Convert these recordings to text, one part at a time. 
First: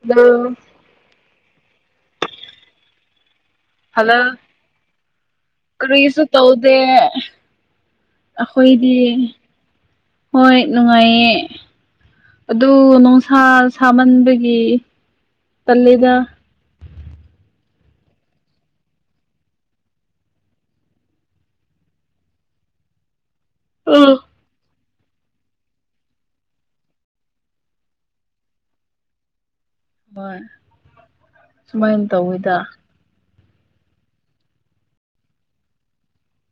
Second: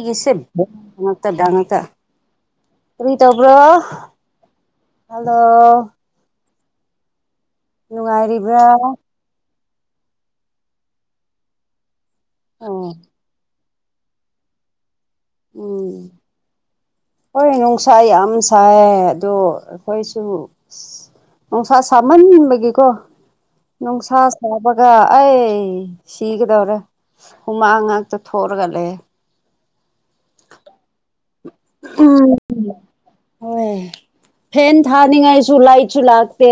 hello ꯁꯦꯉ ꯇ ꯇ ꯭ꯔꯣ ꯍꯜꯂꯣ ꯍꯜꯂꯣ ꯀꯔꯤꯁꯨ ꯇꯧꯗꯦ ꯅꯨꯡꯉꯥꯏꯔꯤꯕ꯭ꯔꯥ ꯑꯩꯈꯣꯏꯗꯤ ꯍꯣꯏ ꯅꯨꯡꯉꯥꯏꯌꯦ ꯑꯗꯨ ꯑꯣ ꯅꯨꯡꯁꯥ ꯁꯥꯃꯟꯕꯒꯤ ꯎꯝ ꯇꯜꯂꯦꯗ ꯍꯣꯏ ꯏꯁꯥꯏ ꯌꯥꯝ ꯁꯥꯏ ꯑꯗꯣ ꯑꯩꯈꯣꯏꯁꯨ ꯑ ꯅꯨꯡꯁꯥ ꯁꯥꯃꯟꯅꯤꯡꯟꯕꯒꯤꯀꯣ ꯅꯨꯡꯁꯥ ꯎꯝ ꯁꯥꯕ ꯑꯩ ꯁꯤꯒꯗꯧꯔꯦ ꯍꯨꯃꯥꯡ ꯉꯥꯛꯇ ꯊꯣꯔꯒ ꯂꯩꯦ ꯍꯣꯏ ꯁꯨꯃꯥꯏꯅ ꯇꯧꯋꯤꯗ ꯍꯣꯏ ꯐꯦꯟ ꯊꯥꯅꯤꯡꯉꯥꯏꯁꯨ ꯂꯥꯏꯠꯁꯨ ꯂꯥꯛꯇꯦ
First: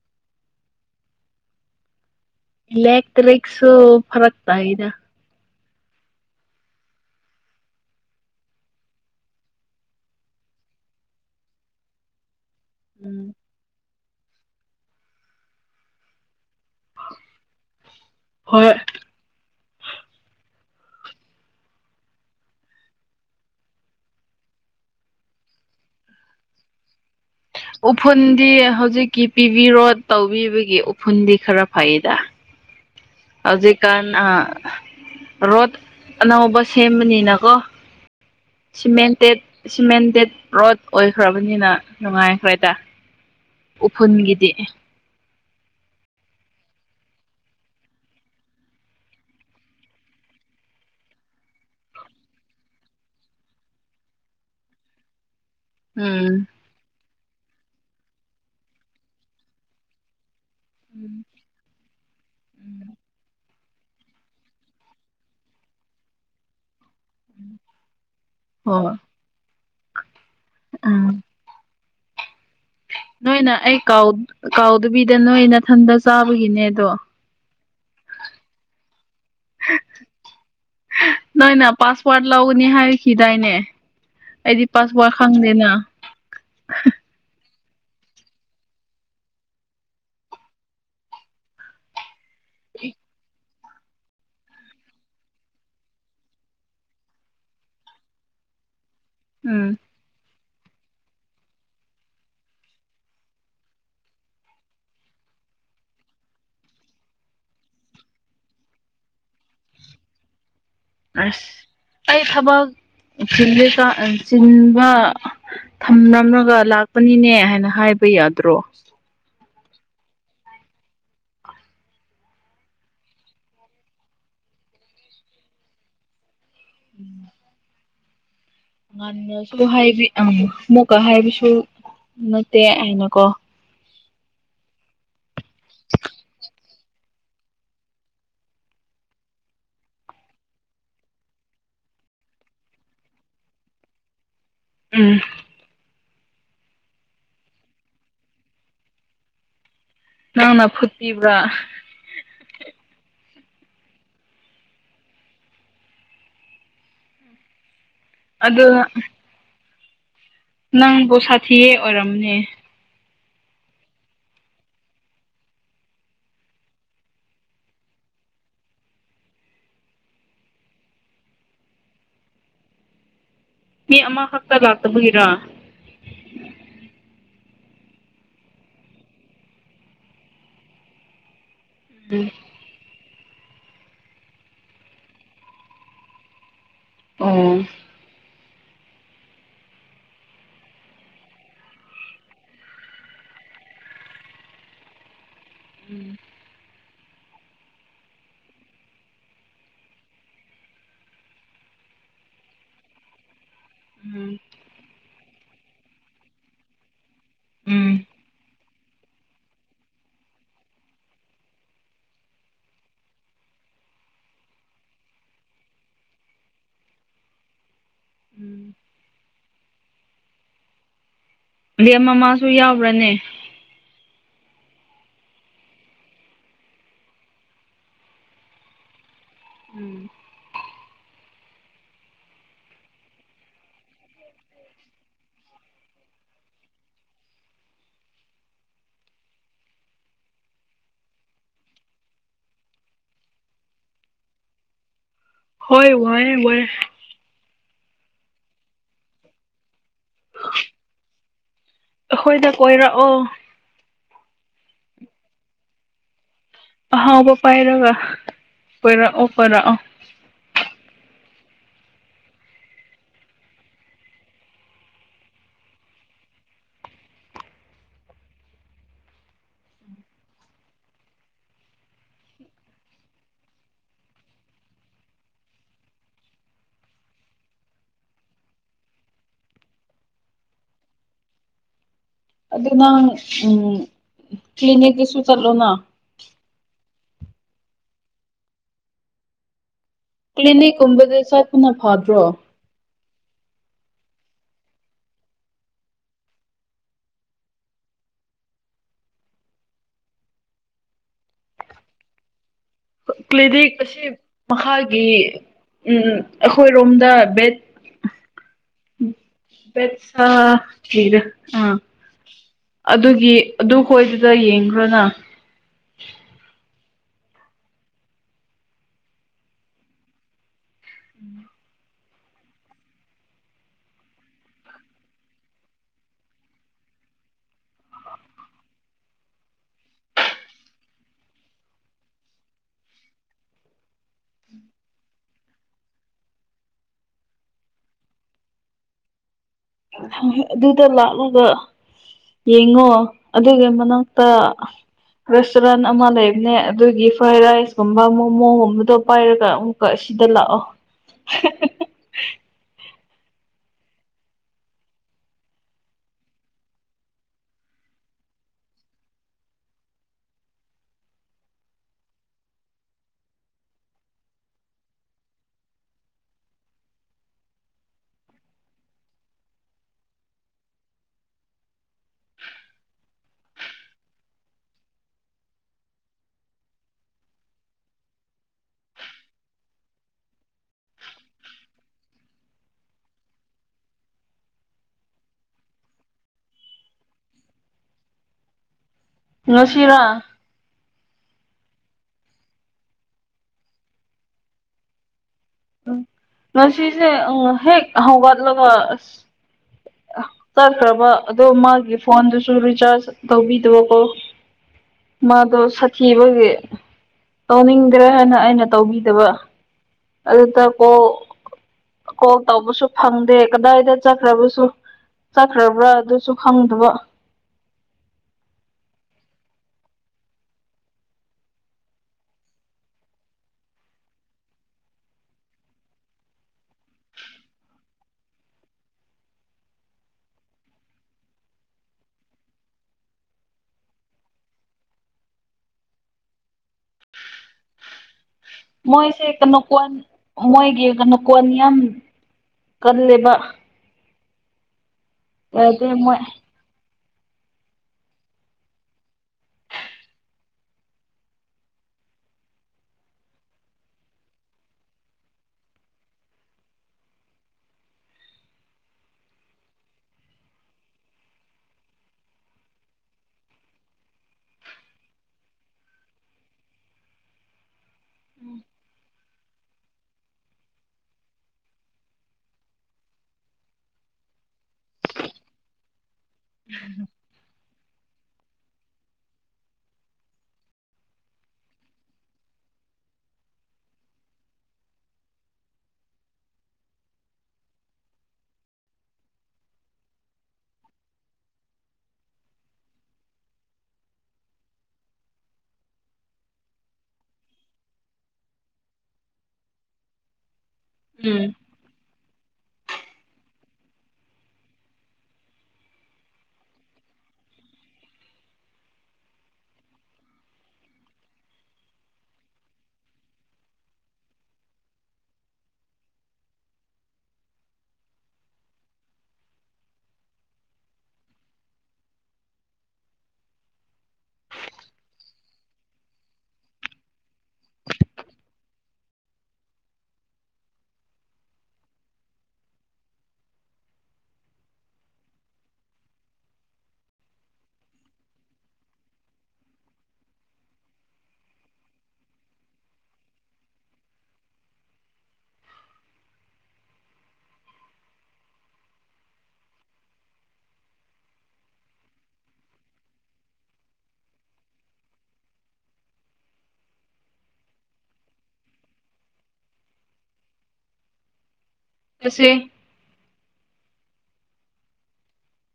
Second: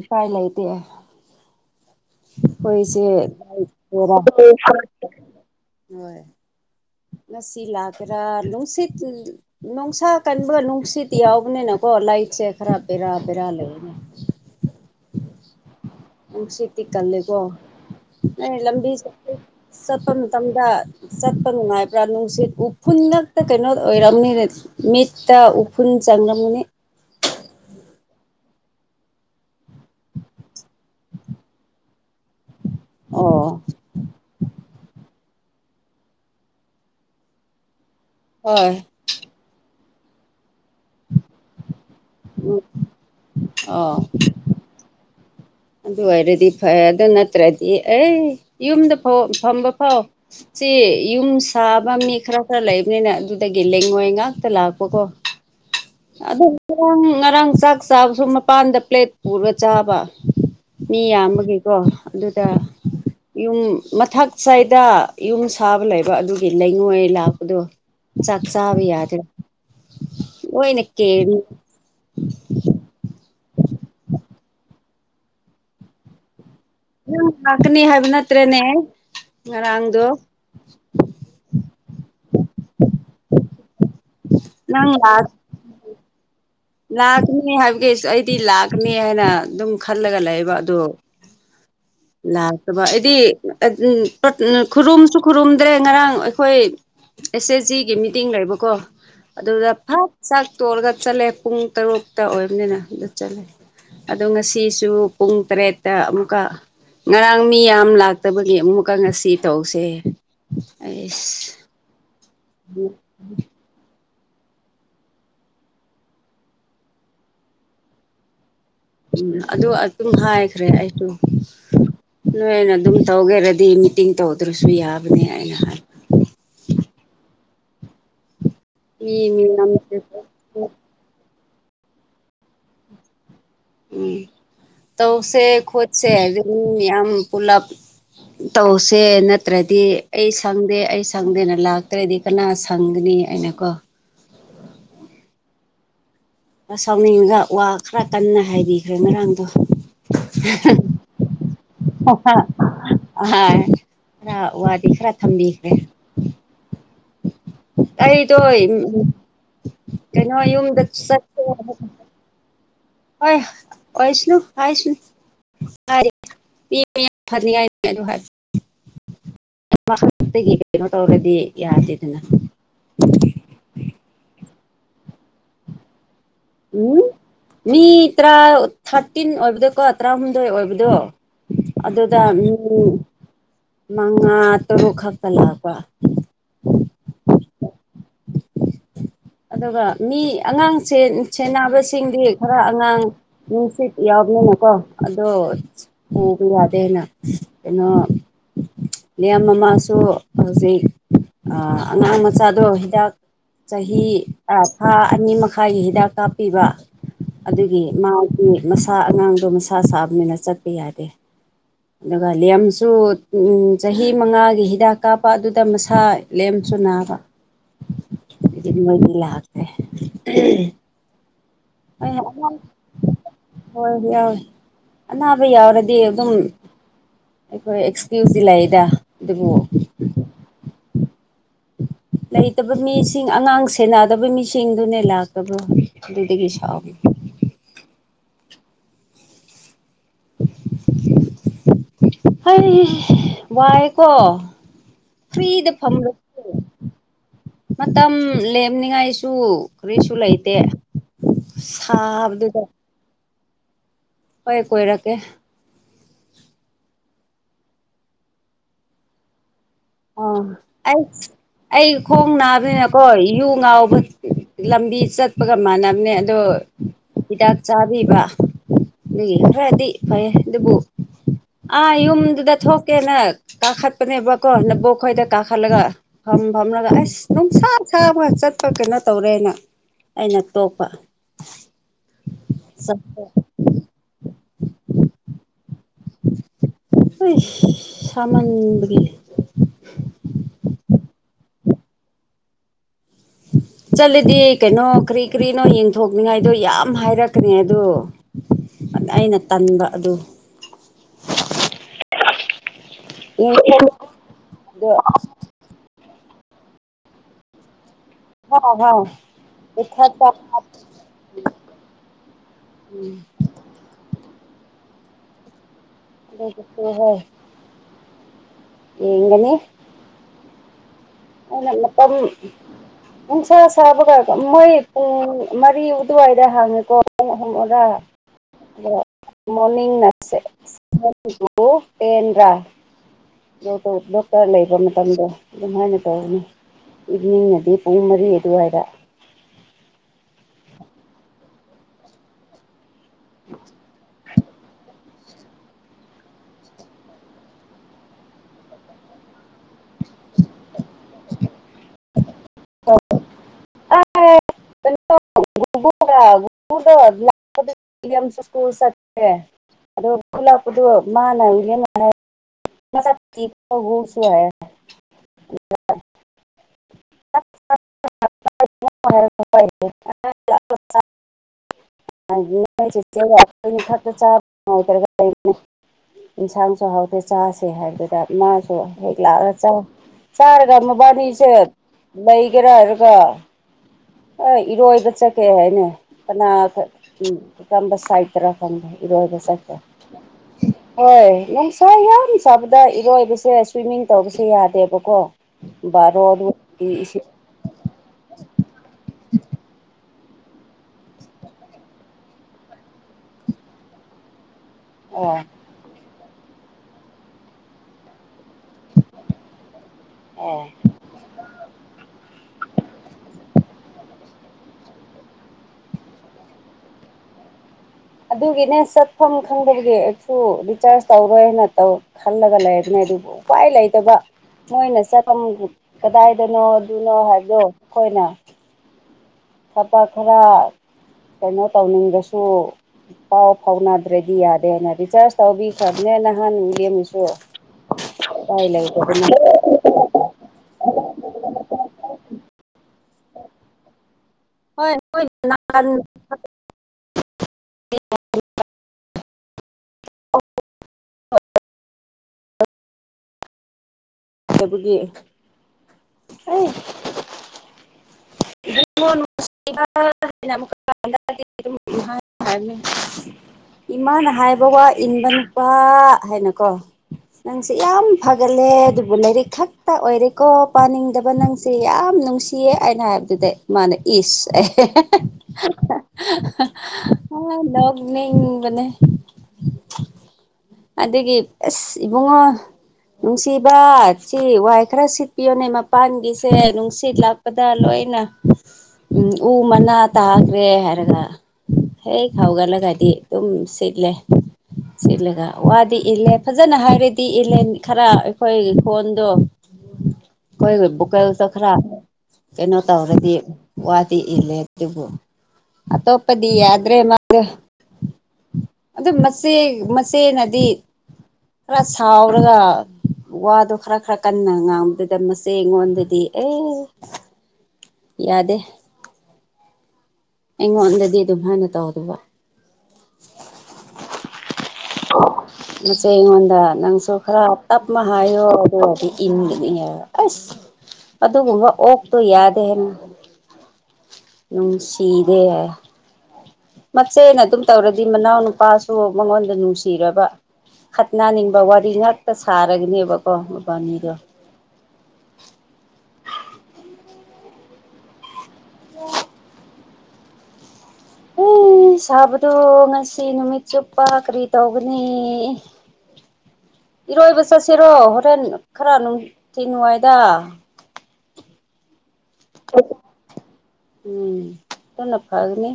ꯏꯄꯥꯏ ꯂꯩꯇꯦ ꯄꯩꯁꯦ ꯏꯂꯦꯛꯇ꯭ꯔꯤꯛꯁꯨ ꯐꯔꯛ ꯇꯥꯏꯗ ꯉꯁꯤ ꯂꯥꯛꯀ꯭ꯔꯥ ꯅꯨꯡꯁꯤꯠ ꯅꯨꯡꯁꯥ ꯀꯟꯕ ꯅꯨꯡꯁꯤꯠ ꯌꯥꯎꯕꯅꯤꯅ ꯑꯩꯈꯣꯏ ꯍ ꯂ ꯏꯁꯦ ꯈꯔ ꯄꯦ ꯔꯥ ꯎꯝ ꯄꯦꯔꯥ ꯂꯩ ꯅꯨꯡꯁꯤꯠꯇꯤ ꯀꯜꯂꯦꯀꯣ ꯅ ꯍꯣꯏ ꯂꯝꯕꯤ ꯆꯠꯄ ꯃꯇꯝꯗ ꯆꯠꯄ ꯅꯨꯡꯉꯥꯏꯕ꯭ꯔꯥ ꯅꯨꯡꯁꯤꯠ ꯎꯐꯨꯜ ꯉꯛꯇ ꯀꯩꯅꯣ ꯑꯣꯏꯔꯝꯅꯤꯅ ꯃꯤꯠꯇ ꯎꯐꯨꯟ ꯖꯥꯡꯥ ꯃꯨꯅꯤ ꯎꯐꯨꯟꯗꯤ ꯍꯧꯖꯤꯛꯀꯤ ꯄꯤꯕꯤꯔꯣ ꯇꯧꯕꯤꯕꯒꯤ ꯎꯐꯨꯟꯗꯤ ꯈꯔ ꯐꯩꯌꯦꯗ ꯑꯣ ꯍꯧꯖꯤꯛꯀꯥꯟ ꯔꯣꯠ ꯑꯅꯧꯕ ꯁꯦꯝꯕꯅꯤꯅꯀꯣ ꯍꯣꯏ ꯁꯤꯃꯦꯟꯇꯦꯠ ꯁꯤꯃꯦꯟꯇꯦꯠ ꯔꯣꯠ ꯑꯣꯏꯈ꯭ꯔꯕꯅꯤꯅ ꯎꯝ ꯅꯨꯡꯉꯥꯏꯈ꯭ꯔꯦꯗ ꯑꯣ ꯎꯐꯨꯜꯒꯤꯗꯤ ꯑꯗꯨ ꯑꯣꯏꯔꯗꯤ ꯐꯩ ꯑꯗꯨ ꯅꯠꯇ꯭ꯔꯗꯤ ꯑꯩ ꯌꯨꯝꯗ ꯐꯝꯕ ꯐꯥꯎ ꯁꯤ ꯌꯨꯝ ꯁꯥꯕ ꯃꯤ ꯈꯔ ꯈꯔ ꯂꯩꯕꯅꯤꯅ ꯑꯗꯨꯗꯒꯤ ꯂꯩꯦꯡꯉꯣꯏ ꯉꯥꯛꯇ ꯂꯥꯛꯄꯀꯣ ꯎꯝ ꯑꯗꯨꯝ ꯉꯥꯡ ꯉꯔꯥꯡ ꯆꯥꯛ ꯆꯥꯕꯁꯨ ꯃꯄꯥꯟꯗ ꯄ꯭ꯂꯦꯠ ꯄꯨꯔꯒ ꯆꯥꯕ ꯃꯤ ꯎꯝ ꯌꯥꯝꯕꯒꯤꯀꯣ ꯑꯗꯨꯗ ꯎꯝ ꯌꯨꯝ ꯃꯊꯛ ꯆꯥꯏꯗ ꯌꯨꯝ ꯁꯥꯕ ꯂꯩꯕ ꯑꯗꯨꯒꯤ ꯂꯩꯉꯣꯏ ꯂꯥꯛ ꯀꯗꯣ ꯆꯛ ꯁꯥꯥꯕꯤ ꯍꯣꯏ ꯌꯥꯔ ꯑꯣꯏꯅꯤ ꯎꯝ [inaudible] ꯅꯣꯏꯅ ꯑꯩꯥꯎ ꯀꯥꯎꯗꯕꯤꯗ ꯅꯣꯏ ꯃꯊꯟꯗ ꯆꯥꯕꯒꯤꯅꯦ ꯑꯗꯣ ꯅꯪ ꯂꯥꯛꯀꯅꯤ ꯍꯥꯏꯕ ꯅꯠꯇ꯭ꯔꯦꯅꯦ ꯉꯔꯥꯡꯗꯣ ꯅꯣꯏꯅ ꯄꯥꯁꯄꯣꯔꯠ ꯂꯧꯒꯅꯤ ꯍꯥꯏꯈꯤꯗꯥꯏꯅꯦ ꯑꯩꯗꯤ ꯅꯪ ꯄꯥꯁ ꯋꯥ ꯂꯥꯛ ꯈꯪꯗꯦꯅ ꯂꯥꯛꯀꯅꯤ ꯍꯥꯏ ꯀꯦꯁ ꯑꯩꯗꯤ ꯂꯥꯛꯀꯅꯤ ꯍꯥꯏꯅ ꯑꯗꯨꯝ ꯈꯜꯂꯒ ꯂꯩꯌꯦꯕ ꯑꯗꯨꯗꯣ ꯂꯥꯛꯇꯕ ꯑꯩꯗꯤ ꯈꯨꯔꯨꯝꯁꯨ ꯈꯨꯔꯨꯝꯗ꯭ꯔꯦ ꯉꯔꯥꯡ ꯑꯩꯈꯣꯏ ꯑꯦꯁ ꯑꯦꯁ ꯖꯤꯒꯤ ꯃꯤꯇꯤꯡ ꯂꯩꯕꯀꯣ ꯑꯗꯨꯗ ꯎꯝ ꯐꯛ ꯁꯥꯛ ꯇꯣꯛꯂꯒ ꯆꯠꯂꯦ ꯄꯨꯡ ꯇꯔꯨꯛꯇ ꯑꯣꯏꯔꯕꯅꯤꯅ ꯑꯗꯨꯗ ꯆꯠꯂꯦ ꯑꯗꯣ ꯉꯁꯤꯁꯨ ꯄꯨꯡ ꯇꯔꯦꯠꯇ ꯑꯃꯨꯛꯀ ꯉꯔꯥꯡ ꯃꯤ ꯌꯥꯝ ꯂꯥꯛꯇꯕꯒꯤ ꯑꯃꯨꯛꯀ ꯉꯁꯤ ꯇꯧꯁꯦ ꯑꯩꯁ ꯑꯁ ꯑꯩ ꯊꯕꯛ ꯆꯜꯂꯤ ꯁꯤꯟꯕ ꯊꯝꯂꯝꯃꯒ ꯂꯥꯛꯄꯅꯤꯅꯦ ꯍꯥꯏꯅ ꯍꯥꯏꯕ ꯌꯥꯗ꯭ꯔꯣ ꯎꯝ ꯑꯗꯨ ꯑꯗꯨꯝ ꯍꯥꯏꯈ꯭ꯔꯦ ꯑꯩꯁꯨ ꯅꯣꯏ ꯑꯅ ꯑꯗꯨꯝ ꯇꯧꯒꯦꯔꯗꯤ ꯃꯤꯇꯤꯡ ꯇꯧꯗ꯭ꯔꯁꯨ ꯌꯥꯕꯅꯦ ꯍꯥꯏꯅ ꯍꯥꯏꯕ ꯎꯝ ꯃꯤ ꯃꯤ ꯉ ꯍꯥꯏꯕꯤ ꯑ ꯑꯃꯨꯛꯀ ꯍꯥꯏꯕꯁꯨ ꯅꯠꯇꯦ ꯑꯩꯅꯀꯣ ꯎꯝ ꯇꯧꯁꯦ ꯈꯠꯁꯦ ꯍꯥꯏ ꯌꯥꯝ ꯄꯨꯂꯞ ꯇꯧꯁꯦ ꯅꯠꯇ꯭ꯔꯗꯤ ꯑꯩ ꯁꯪꯗꯦ ꯑꯩ ꯁꯪꯗꯦꯅ ꯂꯥꯛꯇ꯭ꯔꯗꯤ ꯀꯅꯥ ꯁꯪꯒꯅꯤ ꯑꯩꯅꯀꯣ ꯎꯝ ꯑ ꯁꯥꯎꯅꯤꯡꯉꯒ ꯋꯥ ꯈꯔ ꯀꯟꯅ ꯍꯥꯏꯕꯤꯈ꯭ꯔꯦ ꯉꯔꯥꯡꯗꯣ ꯅꯪꯅ ꯐꯨꯠꯄꯤꯕ꯭ꯔꯥ ꯑ ꯍ ꯑ ꯈꯔ ꯋꯥꯗꯤ ꯈꯔ ꯊꯝꯕꯤꯈ꯭ꯔꯦ ꯑꯩꯗꯣ ꯑꯗꯨ ꯀꯩꯅꯣ ꯌꯨꯝꯗ ꯅꯪꯕꯨ ꯆꯠ ꯁꯥꯊꯤꯌꯦ ꯑꯣꯏꯔꯝꯅꯦ ꯍꯣꯏ ꯑꯣꯏꯁꯅꯣ ꯍꯥꯏꯁ ꯅꯍꯔ ꯒꯤ ꯀꯩꯅꯣ ꯇꯧꯔꯒꯗꯤ ꯌꯥꯗꯦꯗꯅ ꯃꯤ ꯑꯃ ꯍꯛꯇ ꯂꯥꯛꯇꯕꯒꯤꯔꯥ ꯎꯝ ꯃꯤ ꯇꯔꯥ ꯊꯥꯔꯇꯤꯟ ꯑꯣꯏꯕꯗꯣꯀꯣ ꯇꯔꯥꯍꯨꯝꯗꯣꯏ ꯑꯣꯏꯕꯗꯣ ꯑꯗꯨꯗ ꯎꯝ ꯃꯉꯥ ꯇꯔꯨꯛ ꯈꯛꯇ ꯂꯥꯛꯄ ꯑꯣ ꯑꯗꯨꯒ ꯃꯤ ꯑꯉꯥꯡ ꯁꯦꯟꯅꯕꯁꯤꯡꯗꯤ ꯈꯔ ꯑꯉꯥꯡ ꯅꯨꯡꯁꯤꯠ ꯌꯥꯎꯕ ꯀꯣ ꯑꯗꯣ ꯍꯕ ꯌꯥꯗꯦꯅ ꯀꯩꯅꯣ ꯃꯤꯌꯥꯝꯁꯨ ꯍꯧꯖꯤꯛ ꯑꯉꯥꯡ ꯃꯆꯥꯗꯣ ꯍꯤꯗꯥꯛ ꯆꯍꯤ ꯊꯥ ꯑꯅꯤ ꯃꯈꯥꯏꯒꯤ ꯍꯤꯗꯥꯛ ꯀꯥꯞꯄꯤꯕ ꯑꯗꯨꯒꯤ ꯎꯝ ꯃꯥꯗꯤ ꯃꯁꯥ ꯑꯉꯥꯡꯗꯣ ꯃꯁꯥ ꯁꯥꯕꯅꯤꯅ ꯆꯠꯄ ꯌꯥꯗꯦ ꯑꯗꯨꯒ ꯂꯦꯝꯁꯨ ꯆꯍꯤ ꯃꯉꯥꯒꯤ ꯍꯤꯗꯥꯛ ꯀꯥꯞꯄ ꯑꯗꯨꯗ ꯃꯁꯥ ꯂꯦꯝ ꯁꯨ ꯅꯥꯕ ꯎꯝ ꯑꯗꯨꯗꯤ ꯃꯣꯏꯗꯤ ꯂꯥꯛꯁꯦ ꯗꯦ ꯍ ꯃꯃꯥꯁꯨ ꯌꯥꯎꯕ꯭ꯔꯅꯦ ꯑꯅꯥꯕ ꯌꯥꯎꯔꯗꯤ ꯑꯗꯨꯝ ꯑꯩꯈꯣꯏ ꯑꯦꯛꯁꯀ꯭ꯌꯨꯁꯇꯤ ꯂꯩꯗ ꯑꯗꯨꯕꯨ ꯎ ꯂꯩꯇꯕ ꯃꯤꯁꯤꯡ ꯑꯉꯥꯡ ꯁꯦꯟꯅꯗꯕ ꯃꯤꯁꯤꯡꯗꯨꯅꯦ ꯂꯥꯛꯇꯕ꯭ꯔꯣ ꯑꯗꯨꯗꯒꯤ ꯁꯥꯎꯏ [unintelligible] [unintelligible] ꯍ ꯋꯥꯏ ꯀꯣ ꯐ꯭ꯔꯤꯗ ꯍꯣꯏ ꯐꯝꯂꯦ ꯋꯥꯏ ꯋꯥꯏ ꯃꯇꯝ ꯂꯦꯝꯅꯤꯉꯥꯏꯁꯨ ꯀꯔꯤꯁꯨ ꯂꯩꯇꯦ ꯑꯩꯈꯣꯏꯗ ꯁꯥꯕꯗꯨꯗ ꯀꯣꯏꯔꯛꯑꯣ ꯍꯣꯏ ꯀꯣꯏꯔꯀꯦ ꯑꯍꯥꯎꯕ ꯄꯥꯏꯔꯒ ꯄꯣꯏꯔꯛꯑꯣ ꯄꯔꯛꯑꯣ ꯑꯥ ꯑꯩꯁ ꯑꯩ ꯈꯣꯡ ꯅꯥꯕꯅꯀꯣ ꯌꯨ ꯉꯥꯎꯕ ꯂꯝꯕꯤ ꯆꯠꯄꯒ ꯃꯥꯟꯅꯕꯅꯦ ꯑꯗꯣ ꯍꯤꯗꯥꯛ ꯆꯥꯕꯤꯕ ꯭ꯔꯗꯤ ꯐ ꯑꯗꯨꯕꯨꯣ ꯑ ꯌꯃꯗꯨꯗ ꯊ ꯍꯀꯦꯅ ꯀꯥꯈꯠꯄꯅꯤ ꯏꯕꯀꯣ ꯂ ꯕꯣꯛ ꯑꯩꯣꯏꯗ ꯀꯥꯈꯠꯂꯒ ꯐꯝ ꯐꯝꯂꯒ ꯑꯁ ꯅꯨꯡꯁꯥ ꯁꯥꯕꯒ ꯆꯠꯄ ꯀꯩꯅꯣ ꯇꯧꯔꯦꯅ ꯑꯩꯅ ꯇꯣꯛꯞꯄ ꯑꯗꯨ ꯅꯪ ꯎ ꯀ꯭ꯂꯤꯅꯤꯛꯇꯁꯨ ꯆꯠꯂꯣꯅ ꯍ ꯁꯃꯟ ꯀ꯭ꯂꯤꯅꯤꯛꯀꯨꯝꯕꯗ ꯆꯠꯇꯄꯨꯅ ꯐꯥꯗ꯭ꯔꯣ ꯎ ꯆꯠꯂꯗꯤ ꯀꯩꯅꯣ ꯀꯔꯤ ꯀꯔꯤꯅꯣ ꯌꯦꯡꯊꯣꯛꯅꯤꯡꯉꯥꯏꯗꯣ ꯌꯥꯝ ꯍꯥꯏꯔꯛꯈ꯭ꯔꯦ ꯑꯗꯣ ꯑꯩꯅ ꯇꯟꯕ ꯑꯗꯨ ꯀ꯭ꯂꯤꯅꯤꯛ ꯑꯁꯤ ꯃꯍꯥꯛꯀꯤꯒꯤ ꯑꯗꯣ ꯎꯝ ꯑꯩꯈꯣꯏ ꯔꯣꯝꯗ ꯕꯦꯠ ꯍꯥꯎ ꯗ ꯄꯤꯊꯛꯄ ꯑꯥ ꯑꯗꯨꯒꯤ ꯑꯗꯨ ꯈꯣꯏꯗꯨꯗ ꯌꯦꯡꯈ꯭ꯔꯣꯅ ꯂꯩꯠꯇ ꯍꯣꯏ ꯑꯦꯉꯅꯦ ꯑ ꯅꯃꯄ ꯟꯁꯥ ꯁꯥꯕꯒ ꯃꯣꯏ ꯄꯨꯡ ꯃꯔꯤ ꯑꯗꯨꯋꯥꯏꯗ ꯍꯥꯡꯉꯤꯀꯣ ꯄꯨꯡ ꯑꯍꯨꯝꯗ ꯃꯣꯔꯅꯤꯡꯅꯁꯦ ꯄꯟ꯭ꯔꯥ ꯌꯣꯛꯇ ꯗꯣꯛꯇꯔ ꯂꯩꯕ ꯃꯇꯝꯗꯣ ꯑꯗꯨꯝ ꯍꯥꯏꯅ ꯇꯧꯧꯕꯅꯦ ꯏꯚꯅꯤꯡꯅꯗꯤ ꯄꯨꯡ ꯃꯔꯤ ꯑꯗꯨꯋꯥꯏꯗ ꯑꯗꯨꯗ ꯂꯥꯛꯂꯒ ꯌꯦꯡꯉꯣ ꯑꯗꯨꯒꯤ ꯃꯅꯥꯛꯇ ꯔꯦꯁꯇꯨꯔꯦꯟ ꯑꯃ ꯂꯩꯕꯅꯦ ꯑꯗꯨꯒꯤ ꯐ꯭ꯔꯥꯏ ꯔꯥꯏꯁꯀꯨꯝꯕ ꯃꯣꯃꯣꯒꯨꯝꯕꯗꯣ ꯄꯥꯏꯔꯒ ꯑꯃꯨꯛꯀ ꯁꯤꯗ ꯂꯥꯛꯑꯣ ꯑ ꯁꯀꯨꯜ ꯆꯠ꯭ꯔꯦ ꯑꯣ ꯈꯨꯂꯛꯄꯗꯣ ꯃꯥꯅꯒꯅ ꯃꯁ ꯆ ꯁꯨꯌꯥ [unintelligible] ꯆ ꯈ ꯆꯥꯇꯔꯒ ꯏꯟꯁꯥꯡꯁꯨ ꯍꯥꯎꯇꯦ ꯆꯥꯁꯦ ꯍꯥꯏꯕꯗꯨꯗ ꯃꯥꯁꯨ ꯍꯦꯛ ꯂꯥꯛꯑꯒ ꯆꯥ ꯁꯥꯔꯒ ꯃꯕꯥꯅꯤꯁꯦ ꯂꯩꯒꯦꯔꯥ ꯑꯗꯨꯒꯔꯒ ꯍ ꯏꯔꯣꯏꯕ ꯆꯠꯀꯦ ꯍꯥꯏꯅꯦ ꯀꯅꯥ ꯎ ꯀꯔꯝꯕ ꯁꯥꯏꯠꯇꯔꯥ ꯈꯪꯕ ꯏꯒ ꯆ ꯉꯁꯤꯔꯥ ꯍꯣꯏ ꯅꯁꯨ ꯆꯝ ꯆꯥꯕꯗ ꯏꯔꯣꯏꯕꯁꯦ ꯁ꯭ꯋꯤꯝꯃꯤꯡ ꯇꯧꯕꯁꯦ ꯌꯥꯗꯦꯕꯀꯣ ꯎꯝ ꯕꯥꯔꯣ ꯑꯗꯨ ꯉꯁꯤꯁꯦ ꯏꯁꯤꯡ ꯑ ꯍꯦꯛ ꯍꯪꯕꯥꯗꯂ ꯆꯠꯈ꯭ꯔꯕ ꯑꯗꯣ ꯃꯥꯒꯤ ꯐꯣꯟꯗꯨꯁꯨ ꯔꯤꯆꯥꯔꯖ ꯇꯧꯕꯤꯗꯕꯀꯣ ꯑꯣ ꯃꯥꯗꯣ ꯁꯥꯊꯤꯕꯒꯤ ꯇꯧꯅꯤꯡꯗ꯭ꯔꯦ ꯍꯥꯏꯅ ꯑꯩꯅ ꯇꯧꯕꯤꯗꯕ ꯑꯗꯨꯗ ꯑꯣ ꯀꯣ ꯀꯣꯛ ꯇꯧꯕꯁꯨ ꯐꯪꯗꯦ ꯀꯗꯥꯏꯗ ꯆꯠꯈ꯭ꯔꯕꯁꯨ ꯆꯠꯈ꯭ꯔꯕ꯭ꯔꯥ ꯑꯗꯨꯁꯨ ꯈꯪꯗꯕ ꯑꯗꯨꯒꯤꯅꯦ ꯆꯠꯐꯝ ꯈꯪꯗꯕꯒꯤ ꯑꯩꯁꯨ ꯔꯤꯆꯥꯔꯖ ꯇꯧꯔꯣꯏꯅꯧ ꯈꯜꯂꯒ ꯂꯩꯅꯦ ꯑꯗꯨꯕꯨ ꯎꯄꯥꯏ ꯂꯩꯇꯕ ꯃꯣꯏꯅ ꯆꯠꯐꯝ ꯀꯗꯥꯏꯗꯅꯣ ꯑꯗꯨꯅꯣ ꯍꯥꯏꯕꯗꯣ ꯑꯩꯈꯣꯏꯅ ꯊꯕ ꯈꯔ ꯀꯩꯅꯣ ꯇꯧꯅꯤꯡꯕꯁꯨ ꯄꯥꯎ ꯐꯥꯎꯅꯗ꯭ꯔꯗꯤ ꯌꯥꯗꯦꯅ ꯔꯤꯆꯥꯔꯖ ꯇꯧꯕꯤꯈ꯭ꯔꯕꯅꯦ ꯅꯍꯥꯟꯛ ꯌꯦꯡꯃꯤꯁꯨ ꯀꯥꯏ ꯂ ꯇ ꯃꯣꯏꯁꯦ ꯀꯩꯅꯣꯀꯣꯟ ꯃꯣꯏꯒꯤ ꯀꯩꯅꯣ ꯀꯣꯟ ꯌꯥꯝ ꯀꯜꯂꯦꯕ ꯍꯣꯏ ꯍꯣꯏꯅꯥ ꯌꯥꯗꯦ ꯃꯣꯏ ꯍꯕꯒꯤ [inaudible] ꯏꯃꯥꯅ ꯍꯥꯏꯕ ꯋꯥ ꯏꯟꯕ ꯅꯨꯄꯥ ꯍꯥꯏꯅꯀꯣ ꯅꯪꯁ ꯌꯥꯝ ꯐꯒꯠꯂꯦ ꯑꯗꯨꯕꯨ ꯂꯥꯏꯔꯤꯛ ꯈꯛꯇ ꯑꯣꯏꯔꯦꯀꯣ ꯄꯥꯅꯤꯡꯗꯕ ꯅꯪꯁ ꯌꯥꯝ ꯅꯨꯡꯁꯤꯌꯦ ꯑꯩꯅ ꯍꯥꯏꯕꯗꯨꯗꯤ ꯃꯥꯅ ꯏꯁ ꯑꯦ ꯂꯅꯤ ꯃꯅꯦ ꯑꯗꯨꯗꯒꯤ ꯑꯁ ꯏꯕꯨꯡꯉꯣ ꯅꯨꯡꯁꯤꯕ ꯁꯤ ꯋꯥꯏ ꯈꯔ ꯁꯤꯠꯄꯤꯌꯣꯅꯦ ꯃꯄꯥꯟꯒꯤꯁꯦ ꯅꯨꯡꯁꯤꯠ ꯂꯥꯛꯄꯗ ꯂꯣꯏ ꯩꯅ ꯎꯝ ꯎ ꯃꯅꯥ ꯇꯥꯈ꯭ꯔꯦ ꯍꯥꯏꯔꯒ ꯍꯦ ꯈꯥꯎꯒꯂꯒꯗꯤ ꯑꯗꯨꯝ ꯁꯤꯠꯂꯦ ꯁꯤꯠꯂꯒ ꯋꯥꯗꯤ ꯏꯜꯂꯦ ꯐꯖꯅ ꯍꯥꯏꯔꯗꯤ ꯏꯜꯂꯦ ꯈꯔ ꯑꯩꯈꯣꯏ ꯐꯣꯟꯗꯣ ꯀꯣꯏ ꯕꯨꯀꯥꯏꯦꯜ ꯎꯝ ꯇ ꯈꯔ ꯀꯩꯅꯣ ꯇꯧꯔꯗꯤ ꯋꯥꯗꯤ ꯏꯜꯂꯦ ꯑꯗꯨꯕꯨ ꯑꯇꯣꯄꯗꯤ꯭ꯔꯦ ꯑꯗ ꯃꯁ ꯃ ꯍꯠꯇꯦꯅꯗꯤ ꯈꯔ ꯁꯥꯎꯔꯒ ꯋꯥꯗꯣ ꯈꯔ ꯈꯔ ꯀꯟꯅ ꯉꯥꯡꯕꯗꯨꯗ ꯃꯆꯦ ꯑꯩꯉꯣꯟꯗꯗꯤ ꯑꯦ ꯌꯥꯗꯦ ꯑꯩꯉꯣꯟꯗꯗꯤ ꯑꯗꯨꯝ ꯍꯥꯏꯥꯏꯅ ꯇꯧꯗꯕ ꯑꯣ ꯃꯆꯦ ꯑꯩꯉꯣꯟꯗ ꯅꯪꯁꯨ ꯈꯔ ꯇꯞꯅ ꯍꯥꯏꯌꯣ ꯑꯗꯨꯒ ꯑꯣꯏꯔꯗꯤ ꯏꯟꯗꯅꯤꯉꯣ ꯑꯁ ꯑꯗꯨꯒꯨꯝꯕ ꯑꯣꯛꯇꯣ ꯌꯥꯗꯦ ꯍꯥꯏꯦꯟꯅ ꯂꯨ ꯁꯤꯗ ꯍꯥꯏ ꯃꯆꯦꯅ ꯑꯗꯨꯝ ꯇꯧꯔꯗꯤ ꯃꯅꯥꯎꯅꯨꯄꯥꯁꯨ ꯃꯉꯣꯟꯗ ꯅꯨꯡꯁꯤꯔꯕ ꯈꯠꯅꯅꯤꯡꯕ ꯋꯥꯔꯤ ꯉꯥꯛꯇ ꯁꯥꯔꯒꯅꯦꯕꯀꯣ ꯃꯕꯥꯅꯤꯗꯣ [inaudible] ꯍ ꯑꯣ ꯁꯥꯕꯗꯣ ꯉꯁꯤ ꯅꯨꯃꯤꯠ ꯆꯨꯞꯄ ꯀꯔꯤ ꯇꯧꯒꯅꯤ ꯏꯔꯣꯏꯕ ꯆꯠꯁꯤꯔꯣ ꯍꯣꯔꯦꯟ ꯈꯔ ꯅꯨꯡꯇꯤ ꯅꯨꯡꯉꯥꯏꯗ ꯀꯁꯦ ꯎꯝ ꯊꯅ ꯐꯥꯒꯅꯤ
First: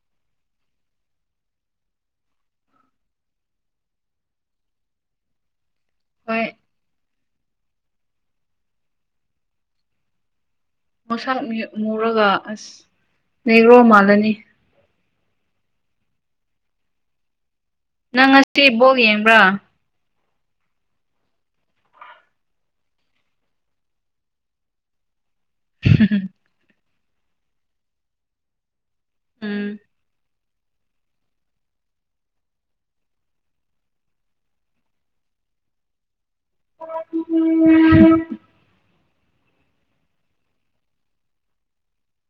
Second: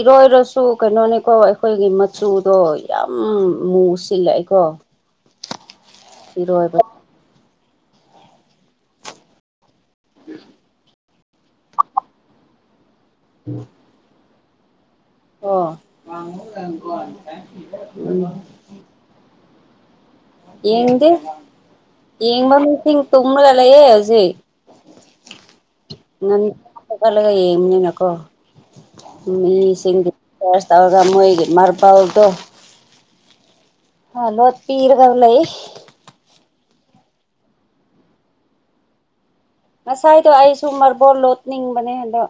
ꯏꯔꯣꯏꯔꯁꯨ ꯀꯩꯅꯣꯅꯤꯀꯣ ꯑꯩꯈꯣꯏꯒꯤ ꯃꯆꯨꯗꯣ ꯌꯥꯝ ꯃꯨ ꯁꯤꯜꯂꯦ ꯑꯩꯈꯣꯏ ꯍꯣꯏ ꯏꯔꯣꯏꯕ ꯃꯁꯥꯛ ꯃꯨꯔꯒ ꯑꯁ ꯅꯩꯔꯣ ꯃꯥꯜꯂꯅꯤ ꯑꯣ ꯋꯥꯉꯣ ꯅꯪ ꯉꯁꯤ ꯏꯕꯣꯛ ꯌꯦꯡꯕ꯭ꯔꯥ ꯌꯦꯡꯗꯤ ꯌꯦꯡꯃ ꯃꯤꯁꯤ ꯇꯣꯃꯂꯂꯌꯦꯦ ꯍꯧꯖꯤ [inaudible] ꯆꯠꯍꯠꯂꯒ ꯌꯦꯡꯕꯅꯤꯅꯀꯣ ꯎꯝ ꯃꯤꯁꯤꯡꯗꯤ ꯆꯁ ꯇꯧꯔꯒ ꯃꯣꯏꯒꯤ ꯃꯔꯄꯜꯗꯣ ꯑ ꯂꯣꯠꯄꯤꯤꯔꯒ ꯂꯩꯏ ꯎꯝ ꯉꯁꯥꯏꯗꯣ ꯑꯩꯁꯨ ꯃꯥꯔꯕꯣꯣꯟ ꯂꯣꯠꯅꯤꯡꯕꯅꯦ ꯑꯟꯗꯣ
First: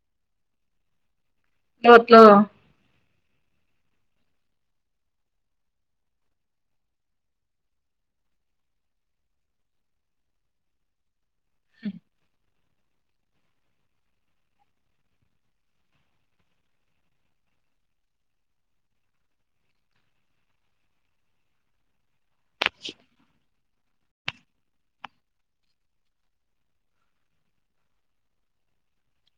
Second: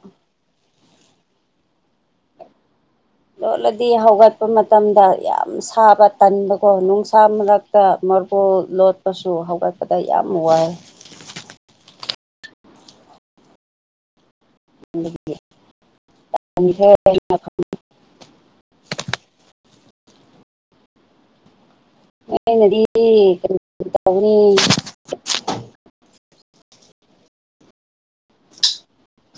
ꯂꯠꯇꯂꯣ ꯂꯣꯠꯂꯗꯤ ꯍꯧꯒꯠꯄ ꯃꯇꯝꯗ ꯌꯥꯝ ꯁꯥꯕ ꯇꯟꯕꯀꯣ ꯅꯨꯡꯁꯥ ꯃꯔꯛꯇ ꯃꯕꯨꯣꯜ ꯂꯣꯠꯄꯁꯨ ꯍꯧꯒꯠꯄꯗ ꯌꯥꯝ ꯋꯥꯏ [inaudible] [inaudible] ꯑ ꯅꯗꯤꯅꯤ [inaudible]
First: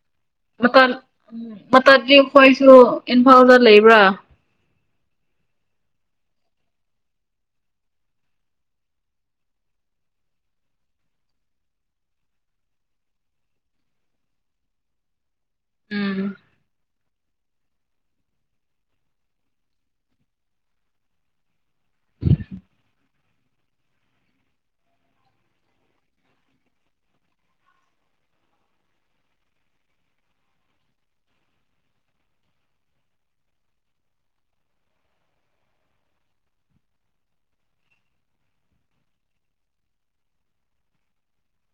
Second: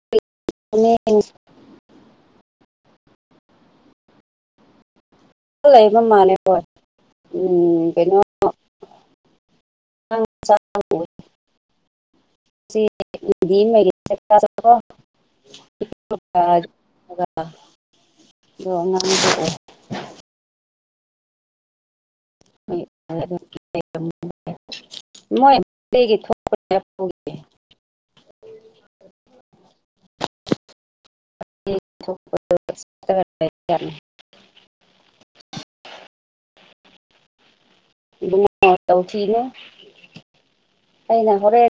ꯍ ꯎ ꯃꯇꯝꯗꯤ ꯑꯩꯈꯣꯏꯁꯨ ꯏꯝꯐꯥꯜꯗ ꯂꯩꯕ꯭ꯔꯥ ꯂꯩꯕ ꯃꯥꯜꯂ ꯍꯣꯏ ꯎꯝ ꯀꯩꯅꯣ ꯑ ꯆꯥꯡ [inaudible] ꯎꯝ [inaudible] ꯑꯗ ꯉꯉꯥꯡ [inaudible] ꯃꯣꯏꯒꯤ ꯊꯣꯛꯄ [inaudible] [inaudible] [inaudible] ꯇꯧꯊꯤꯅꯦ ꯑꯩꯅ ꯍꯣꯔꯦꯟ